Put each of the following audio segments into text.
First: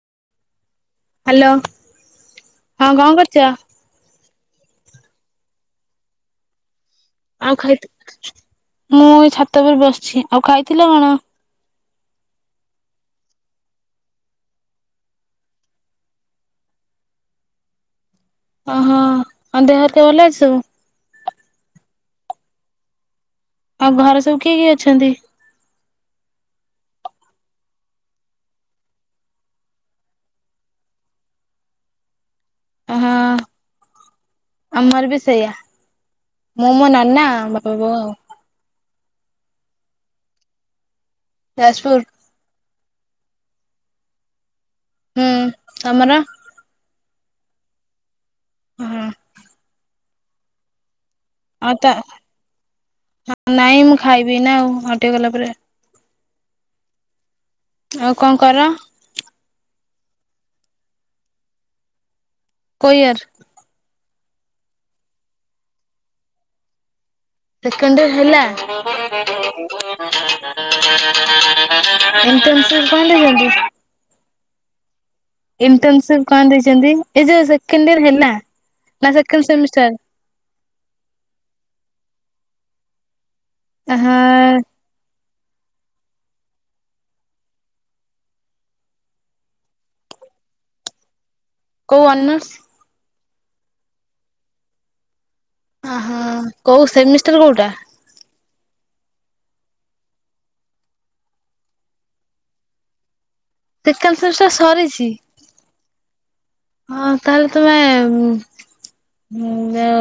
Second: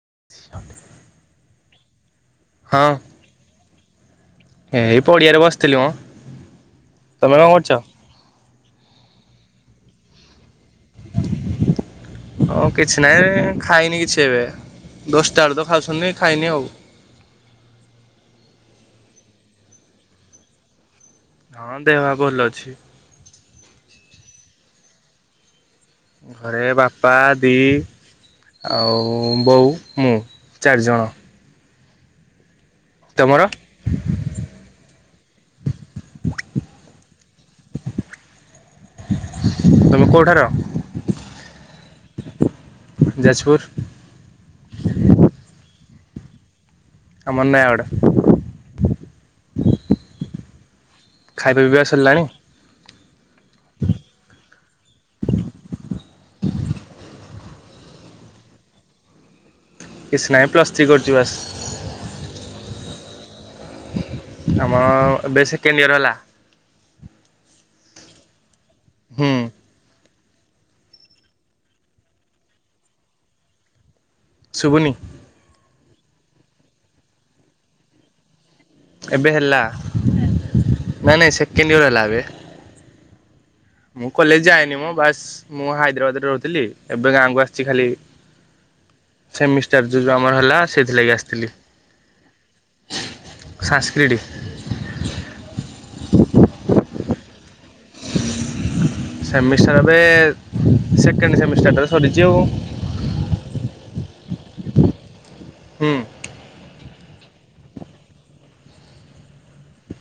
[unintelligible] Hello ହଁ ହଁ କଣ କରୁଛ? ଏଇ ପଡିଆରେ ବସିଥିଲି ମ। ତମେ କଣ ଆଉ କରୁଛ? ଖାଇତ ମୁଁ ଏ ଛାତ ଉପ ବସିଛି ଆଉ ଖାଇଥିଲ କଣ? ହଉ କିଛି ନାହିଁ ଖାଇନି କିଛି ଏବେ। ଦଶଟା ଆଳୁତ ଖାଉଛନ୍ତି ଖାଇନି ଆଉ। ଅହୋ ଆଉ ଦେହ ହତିଆ ଭଲ ଅଛି ସବୁ? ହଁ ଦେହଗା ଭଲ ଅଛି। ଆଉ ଘରେ ସବୁ କିଏ କିଏ ଅଛନ୍ତି? ଘରେ ବାପା ଦି - ଆଉ ବୋଉ ମୁଁ ଚାରିଜଣ। ହଁ ତମର? ଆମର ବି ସେଇଆ ମୁଁ ମୋ ନନା ବାପା ବୋଉ ଆଉ। ତମେ କୋଉଠାର? ଯାଜପୁର ଯାଜପୁର। ହୁଁ ତମର? ଆମର ନୟାଗଡ। ହଁ ଖାଇବା ଆଉ ପିଇବା ତା ସରିଲାଣି। ନାଇଁ, ମୁଁ ଖାଇବି ଏଇନା ଆଉ, ଆଉ ଟିକେ ଗଲା ପରେ। ଆଉ କଣ କର? କିଛି ନାହିଁ ପ୍ଲସ୍ ଥ୍ରୀ କରୁଛି ବାସ୍। କୋ ଇୟର୍? ଆମର, ଏବେ ସେକେଣ୍ଡ ଇଅର୍ ହେଲା। ସେକଣ୍ଡ ଇଅର୍ ହେଲା। ହୁଁ। ଏମତିଏମତି କଣ ଦେଇଛନ୍ତି? ଶୁଭୁନି। ଇଣ୍ଟନସିପ୍ କଣ ଦେଇଛନ୍ତି? ଏ ଯୋଉ ସେକଣ୍ଡ ଇଅର୍ ହେଲା। ନା ଏବେ ସେକେଣ୍ଡ ହେଲା, ସେମିଷ୍ଟାର? ନା ନାଇଁ ସେକେଣ୍ଡ ୟଅର ହେଲା ଏବେ। ମୁଁ ହଁ କଲେଜ ଯାଏନି। ମୋ ବାସ୍ ମୁଁ ହାଇଦ୍ରାବାଦରେ ରହୁଥିଲି। ଏବେ ଗାଁକୁ ଆସଛି ଖାଲି ସେମିଷ୍ଟାର ଯୋଉ ଯୋଉ ଆମର ହେଲା, ସେଇଥିଲାଗି ଆସଥିଲି। କୋଉ ଅନରସ? ସାନ୍ସକ୍ରୀଟି। ଓହୋ କୋଉ ସେମିଷ୍ଟାର କୋଉଟା? ସେମିଷ୍ଟାର ଏବେ ସେକେଣ୍ଡ ସେମିଷ୍ଟାରଟା ସରିଛି ଆଉ। ସେକେଣ୍ଡ ସେମିଷ୍ଟାର ସରିଛି! ହୁଁ। ହଁ, ତାହେଲେ ତୁମେ-ଏମ୍ ଯଉ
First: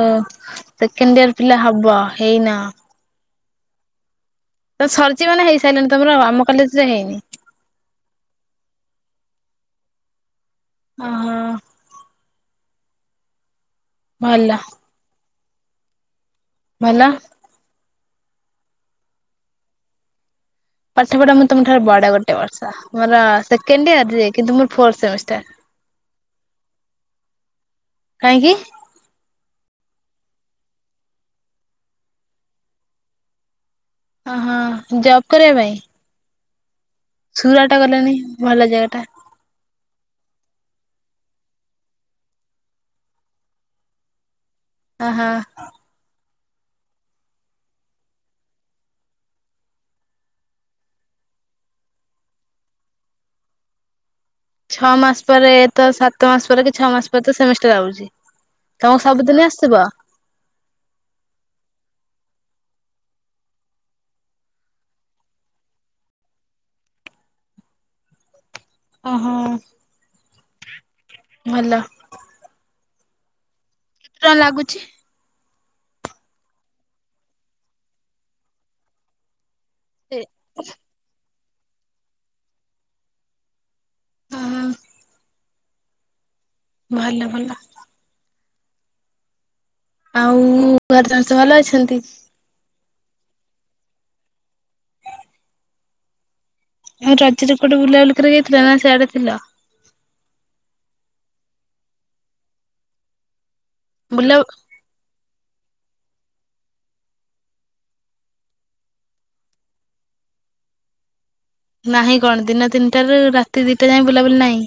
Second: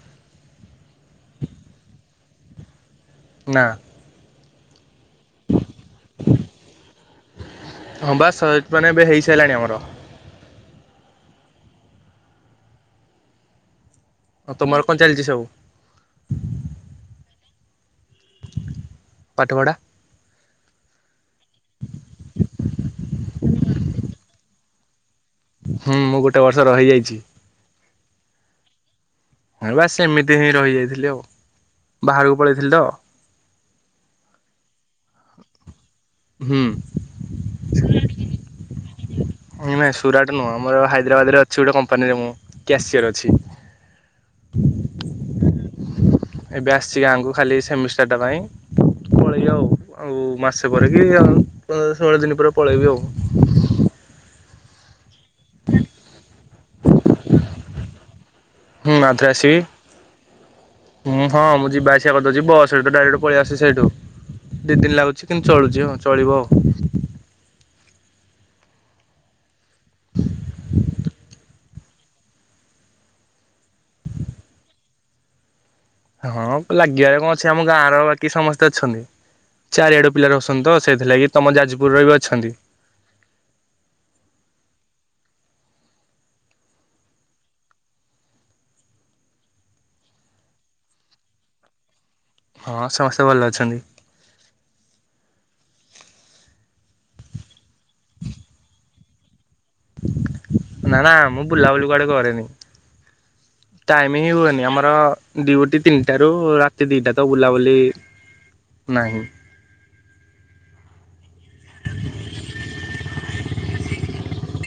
ସେକେଣ୍ଡ ଇୟର ପିଲା ହବ। ହେଇନ? ନା, ତ ସରିଚି ମାନେ ହେଇସାଇଲାଣି। ତମର ଆମ କଲେଜରେ ହେଇନି। ର, ହ, ହଁ। ଭଲ ଆଉ ତମର କଣ ଚାଲିଛି ସବୁ? ଭଲ। ପାଠ ପଢ଼ା। ପାଠ ପଢା ମୁଁ ତମ ଠାରୁ ବଡ ଗୋଟେ ବର୍ଷ। ମୋର ସେକେଣ୍ଡ ଇୟର ଯେ, କିନ୍ତୁ ମୋର ଫୋର୍ ସେମିଷ୍ଟାର। ହୁଁ, ମୁଁ ଗୋଟେ ବର୍ଷ ରହିଁ ଯାଇଛି। କାହିଁକି? ବାସ୍ ସେମିତି ହିଁ ରହିଯାଇଥିଲି ଆଉ। ବାହାରକୁ ପଳେଇଥିଲି ତ! ଓହୋ ଜବ୍ କରିବା ପାଇଁ ହୁଁ। ସୁରାଟ ଗଲେନି ଭଲ ଜାଗା ଟା? ନାଇଁ ସୁରାଟ ନୁହଁ। ଆମର ହାଇଦ୍ରାବାଦରେ ଅଛି ଗୋଟେ କମ୍ପାନୀରେ ମୁଁ କ୍ୟାସିୟର ଅଛି। [inaudible] ଅ ହ, ଏବେ ଆସଛି ଗାଁକୁ ଖାଲି ସେମିଷ୍ଟାରଟା ପାଇଁ। ପଳେଇବି ଆଉ। ଆଉ, ମାସେ ପରେ କି ଆଉ ପନ୍ଦର ଷୋହଳ ଦିନ ପରେ ପଳେଇବି ଆଉ। [inaudible] ଛଅ ମାସ ପରେ, ତ ସାତ ମାସ ପରେ, କି ଛଅ ମାସ ପରେ ତ ସେମିଷ୍ଟାର ଆଉଛି। ହୁଁ, ତମକୁ ଆଥରେ ସବୁଦିନ ଆସିବି, ଆସିବ? ହୁଁ ହଁ ମୁଁ ଯିବା ଆସିବା କରିଦଉଛି। ବସ୍ ସେଠୁ ଡାଇରେକ୍ଟ ପଳେଇ ଆସ୍ ସି ସେଇଠୁ, ଦି ଦିନ ଲାଗୁଛି। କିନ୍ତୁ ଚଳୁଛି ହଁ ଚଳିବ ଆଉ। ଓ ହୋ! ତ ଭଲ। କେତେ ଟଆଁ ଲାଗୁଛି? ହଁ, ଲାଗିବାରେ କଣ ଅଛି? ଆମ ଗାଁର ବାକି ସମସ୍ତେ ଅଛନ୍ତି। ଚାରିଆଡ ପିଲା ରହସନ୍ ତ ସେଇଥିଲାଗି, ତମ ଯାଜପୁରର ବି ଅଛନ୍ତି। ହଁ ଭଲ ଭଲ। ଆଉ ଘର ସମସ୍ତେ ଭଲ ଅଛନ୍ତି? ହଁ ସମସ୍ତେ ଭଲ ଅଛନ୍ତି। ଆଉ ରଜ୍ ରେ କୁଆଡ଼େ ବୁଲା ବୁଲି କରିବାକୁ ଯାଇଥିଲ ନା ସିଆଡ଼େ ଥିଲ। ନା ନା ମୁଁ ବୁଲାବୁଲି କୁଆଡେ କରେନି। ଟାଇମ ହିଁ ବୁଲା ହୁଏନି ଆମର। ଡିଉଟି ତିନିଟାରୁ ରାତି ଦିଟା ତ ବୁଲାବୁଲି ନାହିଁ। ନାହିଁ କଣ ଦିନ ତିନିଟାରୁ ରାତି ଦିଟା ଯାଏ ବୁଲାବୁଲି ନାହିଁ।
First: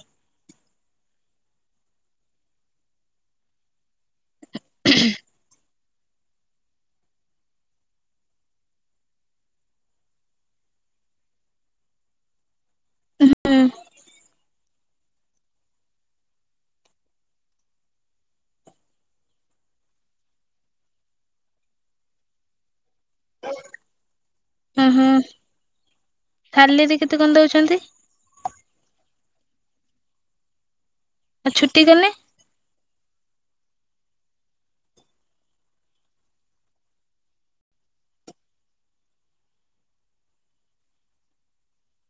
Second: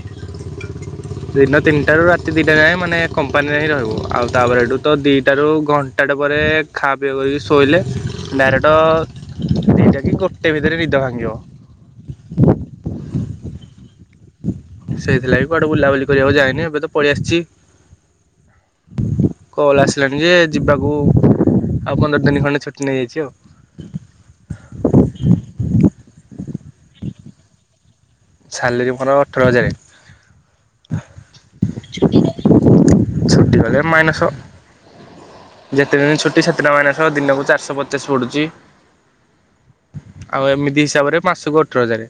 ଦିନ ତିନିଟା ରୁ ରାତି ଦିଟା ଯାଏଁ ମାନେ କମ୍ପାନୀରେ ହିଁ ରହିବୁ ଆଉ ତାପରେ ଏଠୁ ତ ଦିଟାରୁ ଘ ଘଣ୍ଟାଟେ ପରେ ଖାଆ ପିଆ କରିକି ଶୋଇଲେ ଡାଇରେକ୍ଟ ଦି ଟା କି ଗୋଟେ ଭିତରେ ନିଦ ଭାଙ୍ଗିବ। ଉଁ ହୁଁ ହୁଁ। ସେଇଥିଲାଗି କୁଆଡେ ବୁଲାବୁଲି କରିବାକୁ ଯାଇନି ଏବେ ତ ପଳେଇଆସିଛି। କଲ ଆସିଲାଣି ଯେ ଯିବାକୁ ଆଉ ପନ୍ଦର ଦିନି ଖଣ୍ଡେ ଛୁ ନେଇଯାଇଛି ଆଉ। ସାଲେରି କେତେ କଣ ଦଉଛନ୍ତି? ସାଲେରୀ ମୋର ଅଠର ହଜାରେ। ଆ ଛୁଟି ଦେନେ। ଛୁଟି କଲେ ମାଇନସ। ଯେତେଦିନି ଛୁଟି ସେତେ ଟଙ୍କା ମାଇନସ ଦିନକୁ ଚାରିଶହ ପଚାଶ ପଡୁଚି। ଆଉ ଏମିତି ହିସାବରେ ମାସକୁ ଅଠର ହଜାରେ।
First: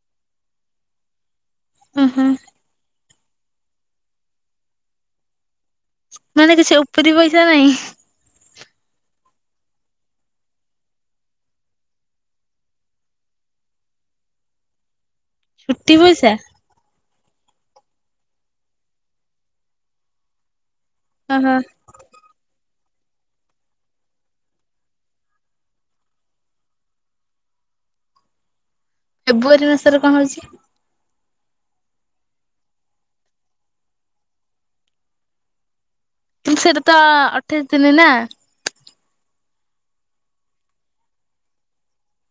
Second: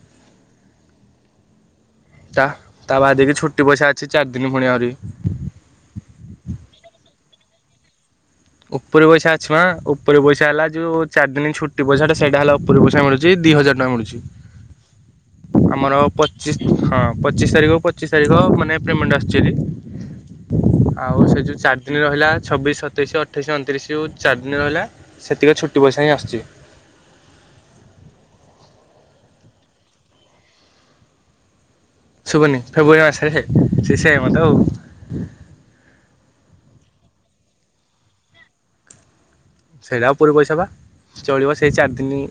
ଉଁ ହୁଁ ତା ତା ବାଦେ ବି ଛୁଟି ପଇସା ଅଛି ଚାରି ଦିନ ପୁଣି ଆହୁରି। ମାନେ କିଛି ଉପୁରି ପଇସା ନାହିଁ। ଉପରି ପଇସା ଅଛି ମା ଉପରି ପଇସା ହେଲା ଯୋଉ ଚାରି ଦିନି ଛୁଟି ପଇସା ଟା ସେଇଟା ହେଲା ଉପରି ପଇସା ମିଳୁଛି ଦି ହଜାର ଟଙ୍କା ମିଳୁଛି ଛୁଟି ଆମର ପଇସା ପଚିଶ ହଁ ପଚିଶ ତାରିଖକୁ ପଚିଶ ତାରିଖ ମାନେ ପେମେଣ୍ଟ ଆସୂଚୀ ହେରି। ଆଉ ସେ ଓହୋ ଯୋଉ ଚାରିଦିନ ରହିଲା ଛବିଶ ସ ସତେଇଶି ଅଠେଇଶି ଅଣତିରିଶିରୁ ଚାରିଦିନ ରହିଲା ସେତିକ ଛୁଟି ପଇସା ହିଁ ଆସୁଛି। [inaudible] ଫେବୁଆରୀ ମାସରେ କଣ ହଉଛି? ଶୁଭୁନି ଫେବୃଆାରୀ ମାସରେ ସେ ସେମ ତ ଆଉ। କିନ୍ତୁ ସେଇଟା ତ ଅଠେଇଶ ଦିନି ନା। ସେଇଟା ଉପୁରୀ ପଇସା ବା ଚଳିବ ସେଇ ଚାରିଦିନି।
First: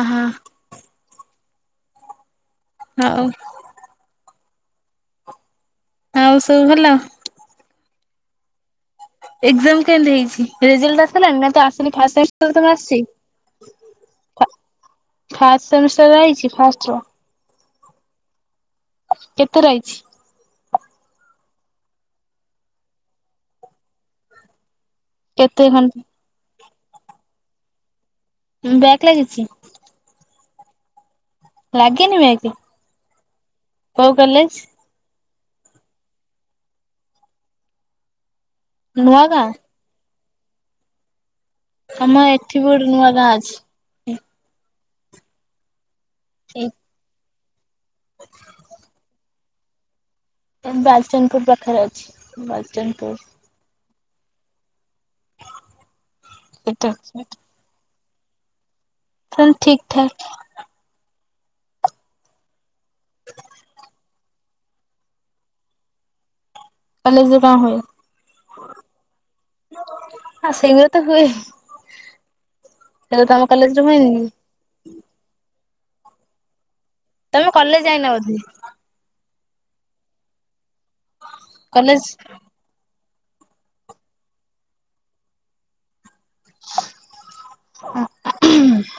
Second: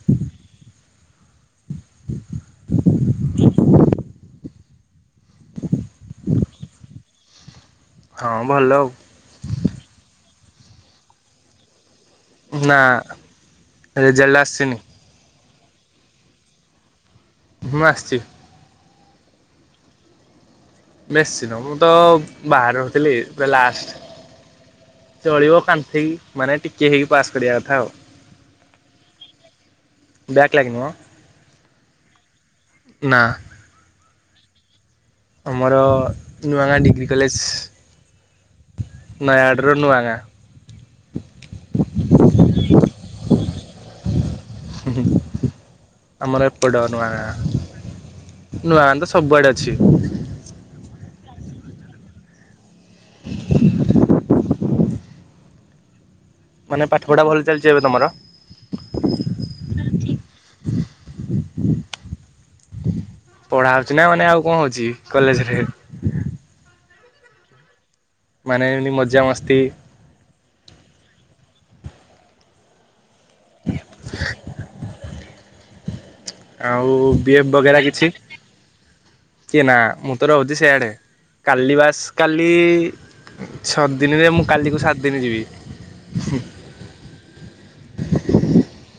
ଅ ହ। ଆଉ ସବୁ ଭଲ? ହଁ, ଭଲ ଆଉ। ଏକ୍ଜାମ କେମିତି ହେଇଛି? ରେଜଲ୍ଟ ବାହାରିସାରିଲାଣି ନା ତ ଆସ କିନ୍ତୁ ଫାର୍ଷ୍ଟ ସେମ ତ ତମର ନା ଆସିଛି ରେଜଲ୍ଟ ଫା ଆସିନି ଫାଷ୍ଟ ସେମିଷ୍ଟାର ଆଇଚି ଫାଷ୍ଟ ର। ହୁଁ ମ ଆସଚି। କେତେ ରହିଛି? ବେଶି ନୁହ ମୁଁ ତ ବାହାରେ ରହୁଥିଲି ପୁରା ଲାଷ୍ଟ। ଚଳିବ କେତେ ଘଣ୍ଟା କାନ୍ଥେଇ ମାନେ ଟିକେ ହେଇକି ପାସ କରିବା କଥା ଆଉ। ଉଁ ବ୍ୟାକ ଲାଗିଚି? ବ୍ୟାକ୍ ଲାଗିନି ମ। ଲାଗିନି ବ୍ୟାକେ? ନା। କୋଉ କଲେଜ୍? ଆମର ନୂଆ ଗାଁ ଡିଗ୍ରୀ କଲେଜ୍ ନୂଆ ଗାଁ ନୟାଆଡ଼ରୁ ନୁଆଙ୍ଗା। ଆମର ଏଠି ବି ଗୋଟେ ନୂଆ ଗାଁ ଅଛି। ହୁଁ ଆମର ଏପଟେ ନୁଆ ଗାଁ। ନୂଆ ଗାଁ ତ ସବୁଆଡେ ଅଛି। ଏନ୍ ବାଲଚାନ୍ଦପୁର ପାଖରେ ଅଛି ବାଲଚାନ୍ଦପୁର। ମାନେ ପାଠ୍ ତାହେଲେ ପଢା଼ ଭଲ ଚାଲଚି ଏବେ ତମର? ଚାଲ ଠିକ୍ ଠାକ୍। ପଢା଼ ଅଛି ନା ଆଉ ମାନେ ଆଉ କଣ ଅଛି କଲେଜରେ କଲେଜେରେ ଙ୍କ ହୁଏ ମାନେ ଏମିତି ମଜାମସ୍ତି ସେଇଗୁରା ତ ହୁଏ ହେଁ। ସେବେତ ଆମ କଲେଜରେ ହୁଏନିକି? ଆଉ ବି ଏଫ୍ ବଗେରା କଲେଜ ଯାଇନ କିଛି? ବୋଧେ ଚିଏନା ମୁଁ ତ ରହୁଛି ସିଆଡ଼େ କାଲି ବାସ କଲେଜ କାଲି ଛଅ ଦିନିରେ ମୁଁ କାଲିକୁ ସାତ ଦିନ ଯିବି ହୁଁ ଆ, [unintelligible]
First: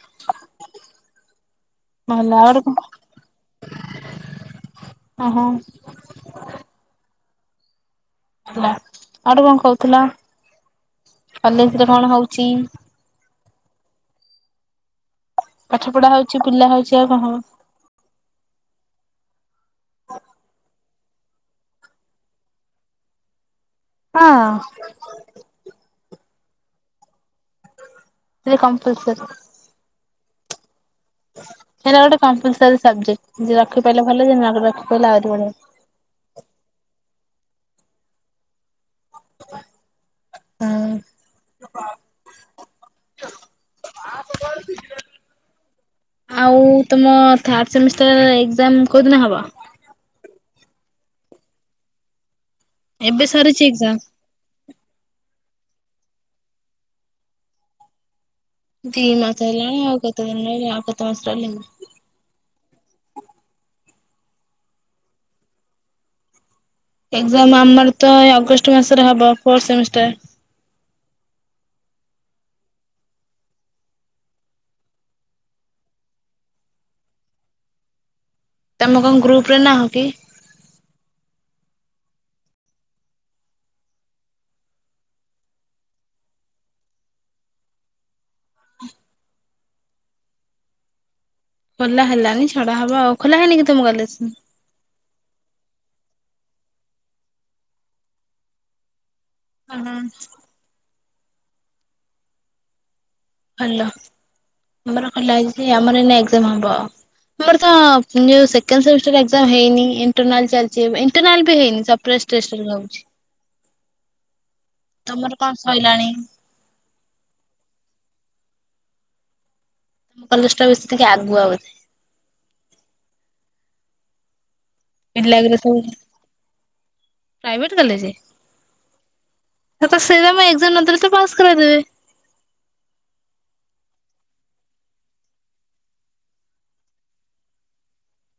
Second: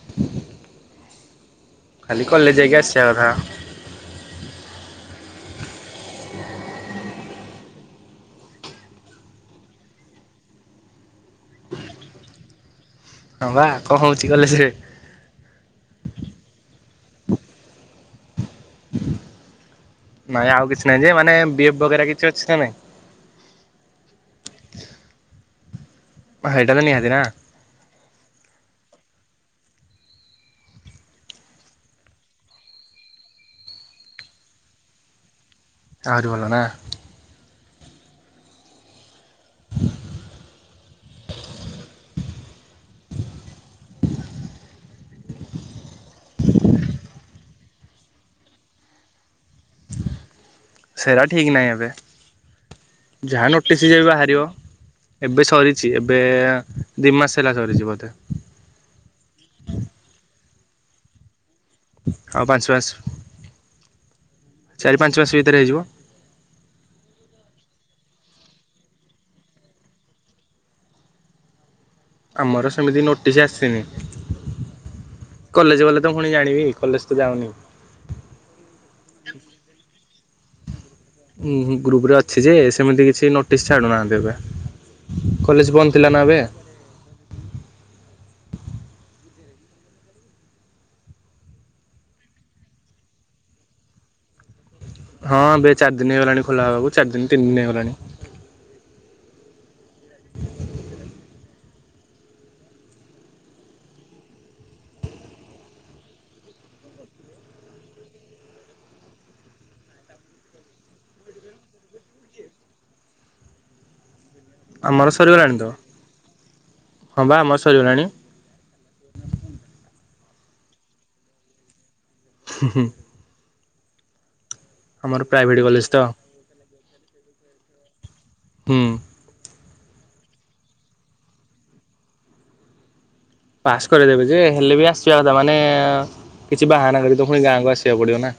ଖାଲି କଲେଜ ଯାଇକି ଆସିବା କଥା। ଓହୋ ଆଉ ଗୋଟେ କଣ କହୁଥିଲା କଲେଜରେ କଣ ହଉଚି? ହଁ ବା କଣ ହଉଛି କଲେ ସେ ପାଠ ପଢା଼ ହଉଛି ବୁଲା ହଉଛି ଆଉ କଣ ହବ। ନାଇଁ ଆଉ କିଛି ନାଇଁ ଯେ ମାନେ ବି ଏଫ୍ ବଗେରା କିଛି ଅଛି ନା ନାଇଁ? ହଁ। ହେଇଟା ତ ନିହାତି ନା? ସେ କମ୍ପଲସରି ହେଲା ଗୋଟେ କମ୍ପଲସରୀ ସବଜେକ୍ଟ ଯେ ରଖିପାରିଲେ ଭଲ ଯେ ନରଖିପରିଲା ଆହୁରି ବଢି଼ଆ। ଆହୁରି ଭଲ ନା? ହୁଁ। [inaudible] ଆଉ ତୁମ ଥାଡ଼ ସେମିଷ୍ଟର ଏକ୍ଜାମ୍ କୋଉଦିନ ହବ? ସେରା ଠିକ୍ ନାହିଁ ଏବେ। ଏବେ ଯାହା ସରିଛି ନୋଟିସ୍ ଏକ୍ଜାମ କେବେ ବାହାରିବ ଏବେ ସବ୍ ସରିଛି ଏବେ ଦିମାସ୍ ହେଲା ସରିଛି ବୋଧେ। ଦି ମାସ ହେଲାଣି ଆଉ କେତେ ଦିନ ରହିଲା ଆଉ କେତେ ମାସ ରହିଲାଣି? ଆଉ ପାଞ୍ଚ ମାସ। ଚାରି ପାଞ୍ଚ ମାସ ଭିତରେ ହେଇଯିବ। ଏକ୍ଜାମ୍ ଆମର ତ ଅଗଷ୍ଟ ମାସରେ ହବ ଫୋର୍ ସେମିଷ୍ଟର। ଆମର ସେମିତି ନୋଟିସ୍ ଆସିନି। କଲେଜ ଗଲେ ତ ପୁଣି ଜାଣିବି କଲେଜ ତ ଯାଉନି। ତମ କଣ ଗ୍ରୁପ ରେ ନାହଁ କି ଉୁଁ ଗ୍ରୁପ ରେ ଅଛି ଯେ ସେମିତି କିଛି ନୋଟିସ୍ ଛାଡୁନାହାନ୍ତି ଏବେ। କଲେଜ ବନ୍ଦ ଥିଲା ନା ଏବେ। ଖୋଲା ହେଲାନି ଛଡା ହବ ଆଉ ଖୋଲା ହେଇନି କି ତମ କଲେଜ? ହଁ ଏ ଚାରି ଦିନ ହେଇଗଲାଣି ଖୋଲା ହେବାକୁ ଚାରି ଦିନ ତିନି ଦିନ ହେଇଗଲାଣି। ହୁଁ ହୁଁ। ଭଲ ଆମର ଖୋଲା ହେଇଛି ଆମର ଏଇନା ଏକ୍ଜାମ୍ ହବ ଆଉ। ଆମର ତ ସେକେଣ୍ଡ ସେମିଷ୍ଟର ଏକ୍ଜାମ୍ ହେଇନି ଇଣ୍ଟରନାଲ ଚାଲିଚି ଏ ଇଣ୍ଟରନାଲ ବି ହେଇନି ସେ ଏ ଟେଷ୍ଟେ ରିଭାବୁଛି। ଆମର ସରିଗଲାଣି ତ ସଇଲାଣି ତମ ହଁ ବା ଆମର ସରିଗଲାଣି। ତମ କଲେଜ ଟା ବେଶୀ ଟିକେ ଆଗୁଆ ବୋଧେ। ହୁଁ ହୁଁ। ଆମର ପିଲା ଗୁରା ପ୍ରାଇଭେଟ ସବୁ କଲେଜ ତ। ପ୍ରାଇଭେଟ କଲେଜେ? ହୁଁ। ଆଉ ତ ସେମ୍, ଏକ୍ଜାମ ନ ଦେଲେ ତ, ସେ ପାସ୍ କରି ଦେବେ। ପାସ୍ କରିଦେବେ ଯେ, ହେଲେ ବି ଆସିବା କଥା ମାନେ କିଛି ବାହାନା କରିିକି ତ ପୁଣି ଗାଁକୁ ଆସିବାକୁ ପଡିବ ନା।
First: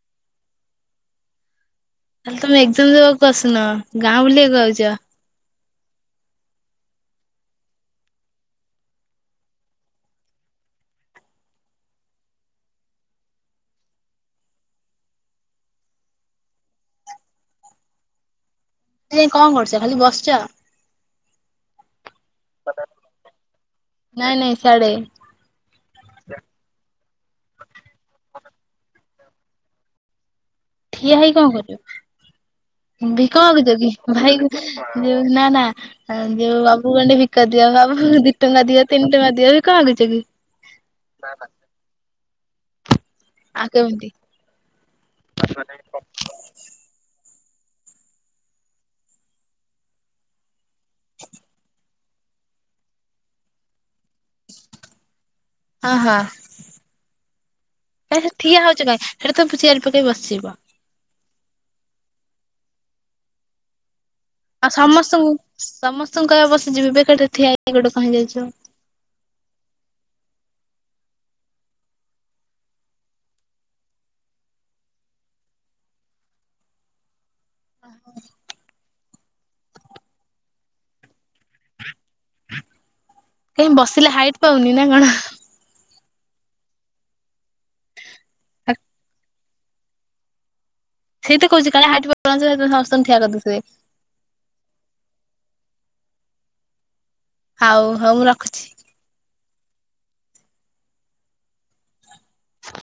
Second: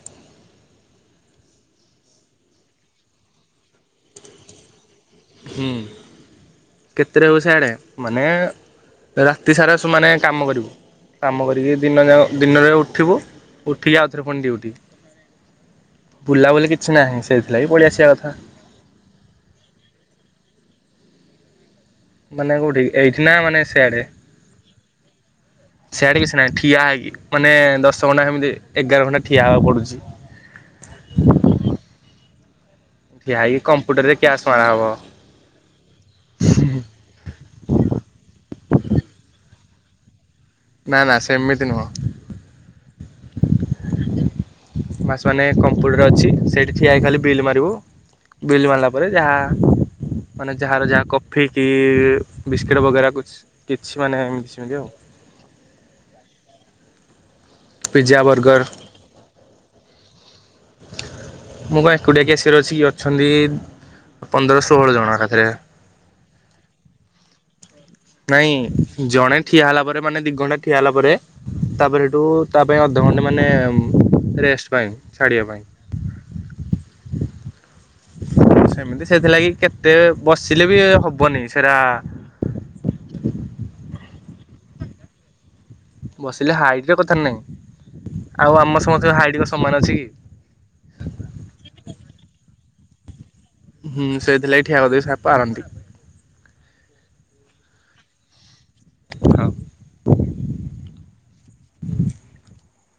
ତାହେଲେ ତମେ ଏକ୍ଜାମ ଦେବାକୁ ଆସୁନ। ଗାଁ ବୁଲିବାକୁ ଆଉଚ। ହୁଁ। କେତେ ରହୁଚି ସିଆଡ଼େ? ମାନେ ରାତି ସାରା ସମାନେ କାମ କରିବୁ। କାମ କରିକି ଦିନ ଯାକ, ଦିନରେ ଉଠିବୁ ଉଠିକି ଆଉଥରେ, ପୁଣି ଡିଉଟି। ବୁଲାବୁଲି କିଛି ନାହିଁ। ସେଇଥିଲାଗି ପଳି ଆସିବା କଥା। ସେଠି ଯାଇ କଣ କରୁଛ? ଖାଲି ବସିଛ? ମାନେ କୋଉଠି? ଏଇଠି ନା ମାନେ ସିଆଡେ? ନାଇଁ ନାଇଁ ସିଆଡେ ସେଆଡେ କିଛି ନାହିଁ। ଠିଆ ହେଇକି ମାନେ, ଦଶ ଘଣ୍ଟା କେମିତି ଏଗାର ଘଣ୍ଟା ଠିଆ ହବାକୁ ପଡୁଛି। ଠିଆ ହେଇ କଣ କରିବ? ଠିଆ ଭିକ ହେଇକି ମାଗୁଚ କି? କମ୍ପ୍ୟୁଟରରେ ଭାଇ କ୍ୟାସ୍ ମରା ହବ ଯୋଉ, ନା ନା ଆ ଯୋଉ ବାବୁ ଗଣ୍ଡେ ଭିକ ଦି ଦିଅ ବାବୁ, ଦି ଟଙ୍କା ଦିଅ, ତିନି ଟଙ୍କା ଦିଅ ବି ଭିକ ମାଗୁଚ କି? ନା ନା ସେମିତି ନୁହଁ। ଆ କେମିତି? ଫାର୍ଷ୍ଟ ମାନେ, କମ୍ପୁଟର ଅଛି। ସେଠି ଠିଆ ହେଇକି ଖାଲି ବିଲ୍ ମାନ ଟୁ, ବିଲ ମାରିଲା ପରେ, ଯାହା ମାନେ ଯାହାର, ଯା କଫି କି ବିସ୍କେଟ୍ ବଗେରା କୁଚ୍ଛ୍, କିଛି ମାନେ ଏମତି ସେମତି ଆଉ। ହଁ ହଁ। ପିଜା ନାଇ ସେ ଠିଆ ବର୍ଗର ହଉଛି କାଇଁ? ସେଟା ତ ଚେୟାର ପକେଇ ବସିବ। ମୁଁ କଣ ଏକୁଟିଆ କେସିଅର ଅଛି କି? ଅଛନ୍ତି ପନ୍ଦର ଆଉ ଷୋହଳ ଜଣ ସମସ୍ତଙ୍କୁ। ଏକାଥରେ। ସମସ୍ତଙ୍କୁ କହିବା ବସି ଯିବେ, ବେକାରଟାରେ ଠିଆ ହେଇକି ଗୋଟେ କଣ ହେଇଯାଉଛ। ନାଇଁ ଜଣେ ଠିଆ ହେଲା ପରେ, ମାନେ ଦିଘଣ୍ଟା ଠିଆ ହେଲା ପରେ, ତାପରେ ସେଠୁ ତା ପାଇଁ ଅଧଘଣ୍ଟେ ମାନେ ରେଷ୍ଟ ପାଇଁ। ଛାଡ଼ିବା ପାଇଁ। ସେମିତି ସେଥିଲାଗି କେତେ ବସିଲେ ବି ହବନି ସେରା କାହିଁ ବସିଲେ ହାଇଟ ପାଉନି ନା କଣ? ବସିଲେ ହାଇଟ ର କଥା ନାହିଁ। ଆଉ ଆମ ସମସ୍ତଙ୍କ ହାଇଟ ର ସମାନ ଅଛି କି? ସେଇି ତ କହୁଛି, କାଳେ ହାଇଟ୍ ପାଉନଥିବ, ସେଥିପାଇଁ ସମସ୍ତଙ୍କୁ ଠିଆ କରିଦଉଚ। ହୁଁ ସେଇଥିଲାଗୀ ଠିଆ କରି ପାରନ୍ତି। ହଉ, ହଉ ମୁଁ ରଖୁଛି। ହଁ।